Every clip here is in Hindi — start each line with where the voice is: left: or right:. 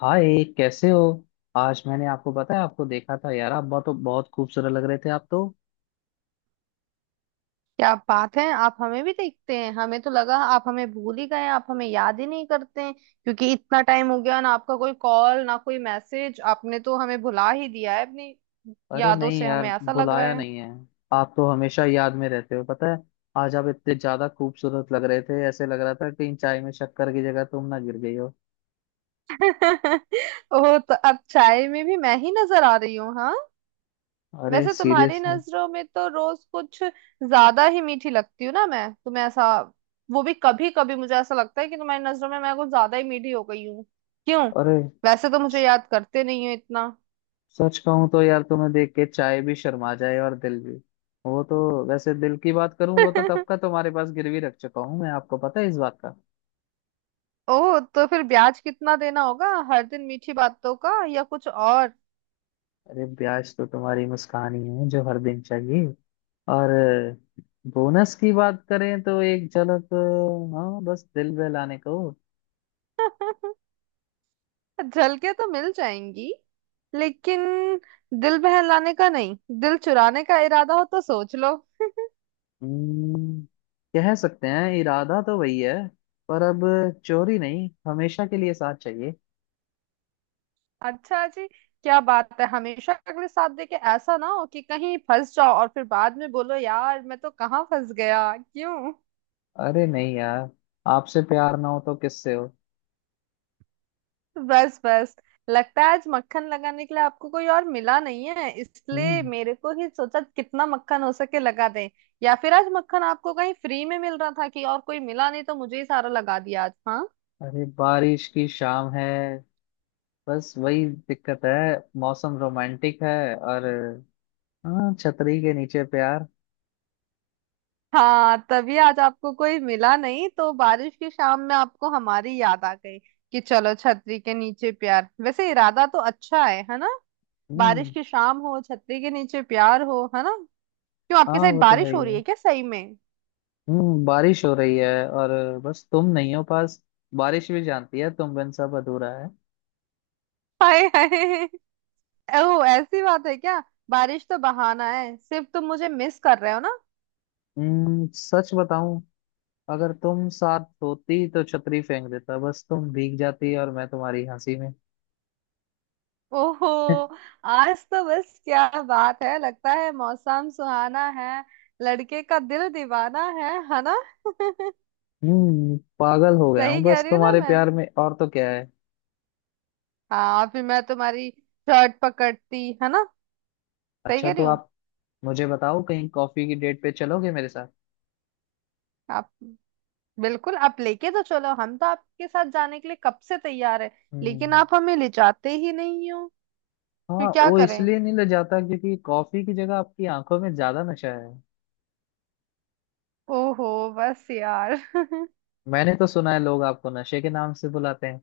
left: हाय, कैसे हो। आज मैंने आपको पता है, आपको देखा था, यार आप बहुत बहुत खूबसूरत लग रहे थे आप तो।
right: क्या बात है। आप हमें भी देखते हैं? हमें तो लगा आप हमें भूल ही गए हैं, आप हमें याद ही नहीं करते हैं क्योंकि इतना टाइम हो गया ना। आपका कोई कॉल ना कोई मैसेज, आपने तो हमें भुला ही दिया है अपनी
left: अरे
right: यादों
left: नहीं
right: से,
left: यार,
right: हमें ऐसा लग रहा
left: बुलाया
right: है।
left: नहीं है। आप तो हमेशा याद में रहते हो, पता है। आज आप इतने ज्यादा खूबसूरत लग रहे थे, ऐसे लग रहा था कहीं चाय में शक्कर की जगह तुम ना गिर गई हो।
right: ओ, तो अब चाय में भी मैं ही नजर आ रही हूँ, हाँ।
left: अरे
right: वैसे तुम्हारी
left: सीरियसली।
right: नजरों में तो रोज कुछ ज्यादा ही मीठी लगती हूँ ना मैं तुम्हें, ऐसा। वो भी कभी कभी मुझे ऐसा लगता है कि तुम्हारी नजरों में मैं कुछ ज्यादा ही मीठी हो गई हूँ। क्यों?
left: अरे
right: वैसे तो मुझे
left: स-
right: याद करते नहीं हो इतना।
left: सच कहूं तो यार तुम्हें देख के चाय भी शर्मा जाए और दिल भी। वो तो, वैसे दिल की बात करूं वो तो कब का तुम्हारे पास गिरवी रख चुका हूं मैं, आपको पता है इस बात का।
right: ओ, तो फिर ब्याज कितना देना होगा? हर दिन मीठी बातों का या कुछ और?
left: अरे ब्याज तो तुम्हारी मुस्कान ही है जो हर दिन चाहिए। और बोनस की बात करें तो एक झलक, हाँ बस दिल बहलाने को।
right: झलके तो मिल जाएंगी। लेकिन दिल बहलाने का नहीं, दिल चुराने का इरादा हो तो सोच लो।
left: हम्म, कह सकते हैं इरादा तो वही है। पर अब चोरी नहीं, हमेशा के लिए साथ चाहिए।
right: अच्छा जी, क्या बात है। हमेशा अगले साथ दे के ऐसा ना हो कि कहीं फंस जाओ और फिर बाद में बोलो यार मैं तो कहाँ फंस गया, क्यों।
left: अरे नहीं यार, आपसे प्यार ना हो तो किससे हो।
right: बस बस, लगता है आज मक्खन लगाने के लिए आपको कोई और मिला नहीं है, इसलिए
left: हम्म।
right: मेरे को ही सोचा कितना मक्खन हो सके लगा दें। या फिर आज मक्खन आपको कहीं फ्री में मिल रहा था कि और कोई मिला नहीं तो मुझे ही सारा लगा दिया आज, हाँ।
left: अरे बारिश की शाम है, बस वही दिक्कत है। मौसम रोमांटिक है और हाँ, छतरी के नीचे प्यार।
right: हाँ, तभी आज आपको कोई मिला नहीं तो बारिश की शाम में आपको हमारी याद आ गई कि चलो छतरी के नीचे प्यार। वैसे इरादा तो अच्छा है ना। बारिश
left: हम्म।
right: की शाम हो, छतरी के नीचे प्यार हो, है ना। क्यों, आपकी
left: हाँ
right: साइड
left: वो तो है
right: बारिश
left: ही
right: हो रही है
left: है।
right: क्या सही में?
left: बारिश हो रही है, और बस तुम नहीं हो पास। बारिश भी जानती है तुम बिन सब अधूरा है।
right: हाय हाय, ओह, ऐसी बात है क्या? बारिश तो बहाना है, सिर्फ तुम मुझे मिस कर रहे हो ना।
left: सच बताऊं, अगर तुम साथ होती तो छतरी फेंक देता, बस तुम भीग जाती और मैं तुम्हारी हंसी में
right: ओहो, आज तो बस क्या बात है। लगता है मौसम सुहाना है, लड़के का दिल दीवाना है ना।
left: पागल हो गया
right: सही
left: हूँ
right: कह
left: बस
right: रही हूँ ना
left: तुम्हारे
right: मैं?
left: प्यार में, और तो क्या है।
right: हाँ, फिर मैं तुम्हारी शर्ट पकड़ती है ना। सही
left: अच्छा
right: कह
left: तो
right: रही हूँ।
left: आप मुझे बताओ, कहीं कॉफी की डेट पे चलोगे मेरे साथ?
right: आप, बिल्कुल आप लेके तो चलो, हम तो आपके साथ जाने के लिए कब से तैयार है। लेकिन
left: हम्म।
right: आप हमें ले जाते ही नहीं हो। फिर
left: हाँ,
right: क्या
left: वो
right: करें?
left: इसलिए नहीं ले जाता क्योंकि कॉफी की जगह आपकी आंखों में ज्यादा नशा है।
right: ओहो, बस यार।
left: मैंने तो सुना है लोग आपको नशे के नाम से बुलाते हैं।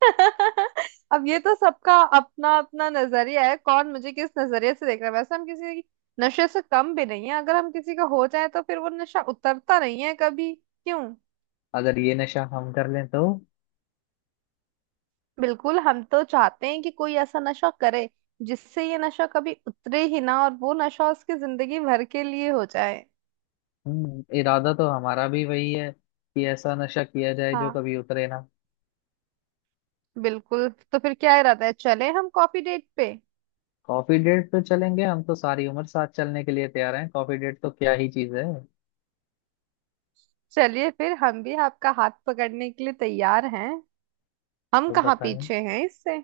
right: अब ये तो सबका अपना अपना नजरिया है, कौन मुझे किस नजरिए से देख रहा है। वैसे हम किसी की नशे से कम भी नहीं है, अगर हम किसी का हो जाए तो फिर वो नशा उतरता नहीं है कभी, क्यों।
left: अगर ये नशा हम कर लें तो?
right: बिल्कुल, हम तो चाहते हैं कि कोई ऐसा नशा करे जिससे ये नशा कभी उतरे ही ना, और वो नशा उसकी जिंदगी भर के लिए हो जाए।
left: इरादा तो हमारा भी वही है कि ऐसा नशा किया जाए जो
right: हाँ,
left: कभी उतरे ना।
right: बिल्कुल। तो फिर क्या इरादा है, चले हम कॉफी डेट पे?
left: कॉफी डेट तो चलेंगे, हम तो सारी उम्र साथ चलने के लिए तैयार हैं, कॉफी डेट तो क्या ही चीज है।
right: चलिए फिर, हम भी आपका हाथ पकड़ने के लिए तैयार हैं। हम
left: तो
right: कहाँ
left: बताएं।
right: पीछे हैं इससे।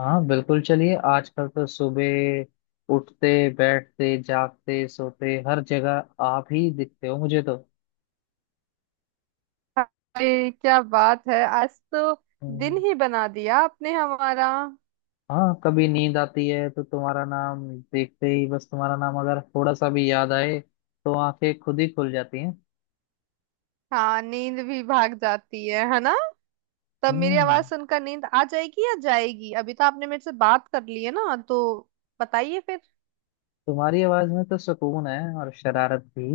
left: हाँ बिल्कुल चलिए, आजकल तो सुबह उठते बैठते जागते सोते हर जगह आप ही दिखते हो मुझे तो।
right: अरे क्या बात है, आज तो दिन
left: हम्म,
right: ही बना दिया आपने हमारा।
left: हाँ कभी नींद आती है तो तुम्हारा नाम देखते ही, बस तुम्हारा नाम अगर थोड़ा सा भी याद आए तो आंखें खुद ही खुल जाती हैं।
right: हाँ, नींद भी भाग जाती है ना। तब मेरी आवाज
left: हम्म
right: सुनकर नींद आ जाएगी या जाएगी? अभी तो आपने मेरे से बात कर ली है ना तो बताइए फिर।
left: तुम्हारी आवाज में तो सुकून है और शरारत भी।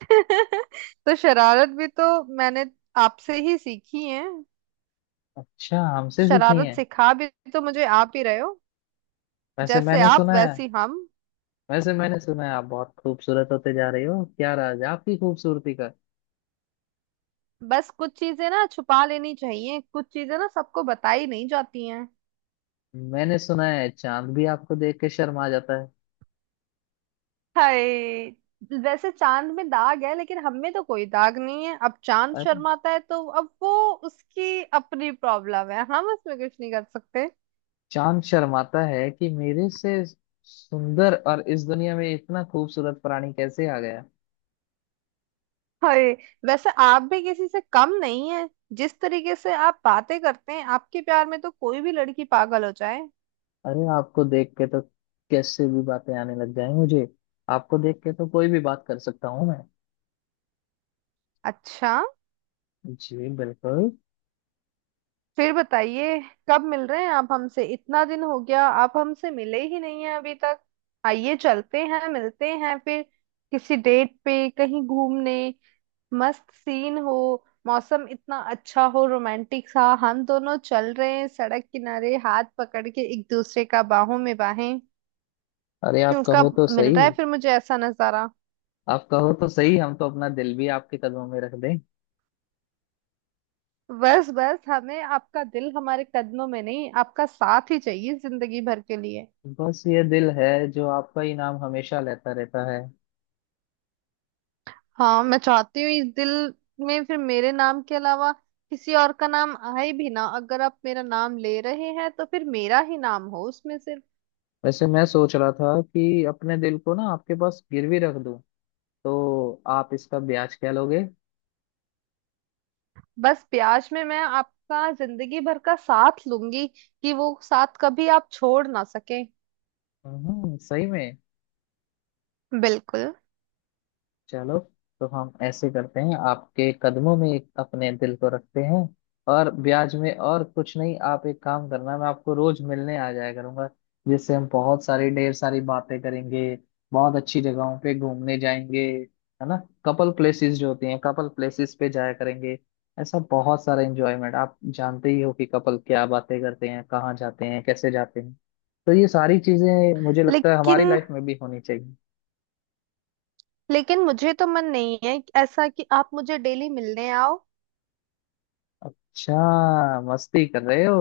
right: तो शरारत भी तो मैंने आपसे ही सीखी है।
left: अच्छा, हमसे सीखी
right: शरारत
left: है।
right: सिखा भी तो मुझे आप ही रहे हो।
left: वैसे
right: जैसे
left: मैंने
right: आप,
left: सुना है,
right: वैसी हम।
left: वैसे मैंने सुना है आप बहुत खूबसूरत होते जा रहे हो, क्या राज है आपकी खूबसूरती का?
right: बस कुछ चीजें ना छुपा लेनी चाहिए, कुछ चीजें ना सबको बताई नहीं जाती हैं।
left: मैंने सुना है चांद भी आपको देख के शर्मा जाता है।
right: हाय, वैसे चांद में दाग है लेकिन हम में तो कोई दाग नहीं है। अब चांद
left: अरे,
right: शर्माता है तो अब वो उसकी अपनी प्रॉब्लम है, हम उसमें कुछ नहीं कर सकते।
left: चांद शर्माता है कि मेरे से सुंदर और इस दुनिया में इतना खूबसूरत प्राणी कैसे आ गया।
right: हाय, वैसे आप भी किसी से कम नहीं है। जिस तरीके से आप बातें करते हैं, आपके प्यार में तो कोई भी लड़की पागल हो जाए।
left: अरे आपको देख के तो कैसे भी बातें आने लग जाए मुझे, आपको देख के तो कोई भी बात कर सकता हूँ मैं।
right: अच्छा,
left: जी बिल्कुल।
right: फिर बताइए कब मिल रहे हैं आप हमसे? इतना दिन हो गया, आप हमसे मिले ही नहीं हैं अभी तक। आइए चलते हैं, मिलते हैं फिर किसी डेट पे कहीं घूमने। मस्त सीन हो, मौसम इतना अच्छा हो, रोमांटिक सा, हम दोनों चल रहे हैं सड़क किनारे हाथ पकड़ के एक दूसरे का, बाहों में बाहें।
left: अरे आप
right: क्यों,
left: कहो
right: कब
left: तो
right: मिल
left: सही,
right: रहा है फिर मुझे ऐसा नजारा?
left: आप कहो तो सही हम तो अपना दिल भी आपके कदमों में रख दें।
right: बस बस, हमें आपका दिल हमारे कदमों में नहीं, आपका साथ ही चाहिए जिंदगी भर के लिए।
left: बस ये दिल है जो आपका इनाम हमेशा लेता रहता है।
right: हाँ, मैं चाहती हूँ इस दिल में फिर मेरे नाम के अलावा किसी और का नाम आए भी ना। अगर आप मेरा नाम ले रहे हैं तो फिर मेरा ही नाम हो उसमें सिर्फ।
left: वैसे मैं सोच रहा था कि अपने दिल को ना आपके पास गिरवी रख दूं, तो आप इसका ब्याज क्या लोगे?
right: बस, प्यास में मैं आपका जिंदगी भर का साथ लूंगी कि वो साथ कभी आप छोड़ ना सके।
left: सही में।
right: बिल्कुल।
left: चलो, तो हम ऐसे करते हैं, आपके कदमों में एक अपने दिल को रखते हैं, और ब्याज में और कुछ नहीं, आप एक काम करना, मैं आपको रोज मिलने आ जाया करूंगा, जिससे हम बहुत सारी ढेर सारी बातें करेंगे, बहुत अच्छी जगहों पे घूमने जाएंगे, है ना। कपल प्लेसेस जो होती हैं कपल प्लेसेस पे जाया करेंगे, ऐसा बहुत सारा एंजॉयमेंट, आप जानते ही हो कि कपल क्या बातें करते हैं, कहाँ जाते हैं, कैसे जाते हैं, तो ये सारी चीजें मुझे लगता है
right: लेकिन,
left: हमारी लाइफ में भी होनी चाहिए।
right: लेकिन मुझे तो मन नहीं है ऐसा कि आप मुझे डेली मिलने आओ।
left: अच्छा, मस्ती कर रहे हो।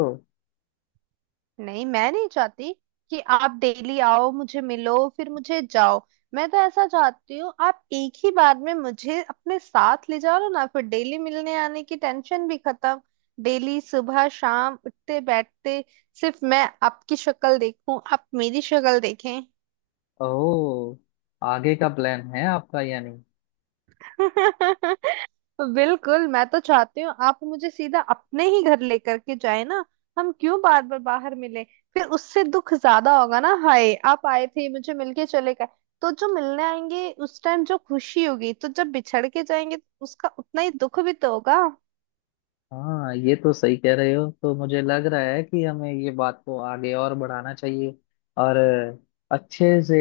right: नहीं, मैं नहीं चाहती कि आप डेली आओ मुझे मिलो फिर मुझे जाओ। मैं तो ऐसा चाहती हूँ आप एक ही बार में मुझे अपने साथ ले जाओ ना, फिर डेली मिलने आने की टेंशन भी खत्म। डेली सुबह शाम उठते बैठते सिर्फ मैं आपकी शक्ल देखूं, आप मेरी शक्ल देखें।
left: ओह, आगे का प्लान है आपका यानी।
right: बिल्कुल, मैं तो चाहती हूँ आप मुझे सीधा अपने ही घर लेकर के जाए ना। हम क्यों बार बार बाहर मिले? फिर उससे दुख ज्यादा होगा ना, हाय आप आए थे मुझे मिलके चले गए। तो जो मिलने आएंगे उस टाइम जो खुशी होगी, तो जब बिछड़ के जाएंगे तो उसका उतना ही दुख भी तो होगा।
left: हाँ ये तो सही कह रहे हो, तो मुझे लग रहा है कि हमें ये बात को आगे और बढ़ाना चाहिए और अच्छे से,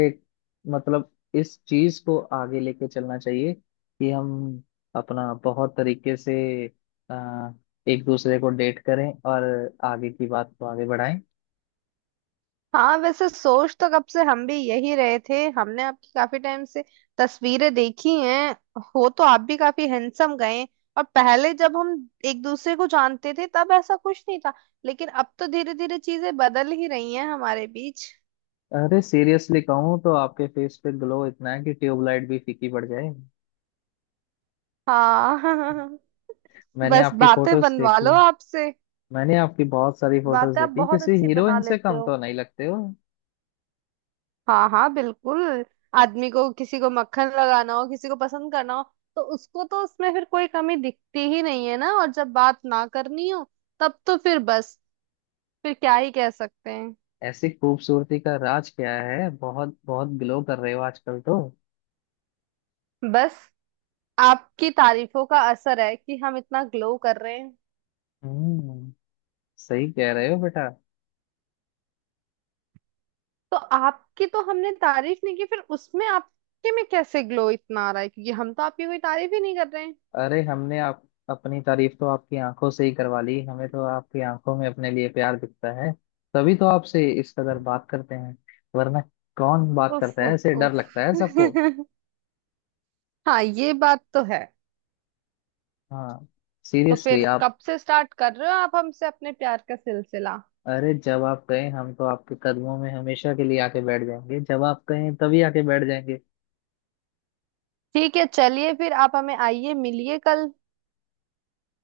left: मतलब इस चीज को आगे लेके चलना चाहिए कि हम अपना बहुत तरीके से अ, एक दूसरे को डेट करें और आगे की बात को आगे बढ़ाएं।
right: हाँ, वैसे सोच तो कब से हम भी यही रहे थे। हमने आपकी काफी टाइम से तस्वीरें देखी हैं, हो तो आप भी काफी हैंडसम गए। और पहले जब हम एक दूसरे को जानते थे तब ऐसा कुछ नहीं था, लेकिन अब तो धीरे धीरे चीजें बदल ही रही हैं हमारे बीच।
left: अरे सीरियसली कहूँ तो आपके फेस पे ग्लो इतना है कि ट्यूबलाइट भी फीकी पड़ जाए।
right: हाँ।
left: मैंने
right: बस,
left: आपकी
right: बातें
left: फोटोज
right: बनवा
left: देखी,
right: लो आपसे।
left: मैंने आपकी बहुत सारी फोटोज
right: बातें आप
left: देखी,
right: बहुत
left: किसी
right: अच्छी बना
left: हीरोइन से
right: लेते
left: कम
right: हो।
left: तो नहीं लगते हो।
right: हाँ हाँ, बिल्कुल। आदमी को किसी को मक्खन लगाना हो, किसी को पसंद करना हो तो उसको तो उसमें फिर कोई कमी दिखती ही नहीं है ना। और जब बात ना करनी हो तब तो फिर बस, फिर क्या ही कह सकते हैं।
left: ऐसी खूबसूरती का राज क्या है, बहुत बहुत ग्लो कर रहे हो आजकल तो।
right: बस आपकी तारीफों का असर है कि हम इतना ग्लो कर रहे हैं।
left: हम्म सही कह रहे हो बेटा।
right: तो आपकी तो हमने तारीफ नहीं की, फिर उसमें आपके में कैसे ग्लो इतना आ रहा है, क्योंकि हम तो आपकी कोई तारीफ ही नहीं कर रहे हैं।
left: अरे हमने आप, अपनी तारीफ तो आपकी आंखों से ही करवा ली, हमें तो आपकी आंखों में अपने लिए प्यार दिखता है, तभी तो आपसे इस कदर बात करते हैं, वरना कौन बात
right: उफ
left: करता है
right: उफ
left: ऐसे, डर
right: उफ।
left: लगता है सबको।
right: हाँ, ये बात तो है।
left: हाँ,
right: तो
left: सीरियसली
right: फिर
left: आप।
right: कब से स्टार्ट कर रहे हो आप हमसे अपने प्यार का सिलसिला?
left: अरे जब आप कहें हम तो आपके कदमों में हमेशा के लिए आके बैठ जाएंगे, जब आप कहें तभी आके बैठ जाएंगे।
right: ठीक है, चलिए फिर आप हमें आइए मिलिए कल।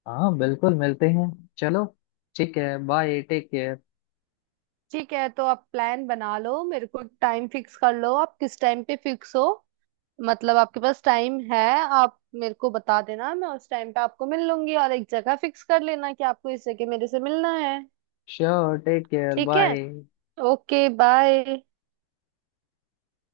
left: हाँ बिल्कुल, मिलते हैं। चलो, ठीक है, बाय, टेक केयर।
right: ठीक है, तो आप प्लान बना लो, मेरे को टाइम फिक्स कर लो। आप किस टाइम पे फिक्स हो, मतलब आपके पास टाइम है? आप मेरे को बता देना, मैं उस टाइम पे आपको मिल लूंगी। और एक जगह फिक्स कर लेना कि आपको इस जगह मेरे से मिलना है।
left: श्योर, टेक केयर,
right: ठीक है,
left: बाय।
right: Okay, bye.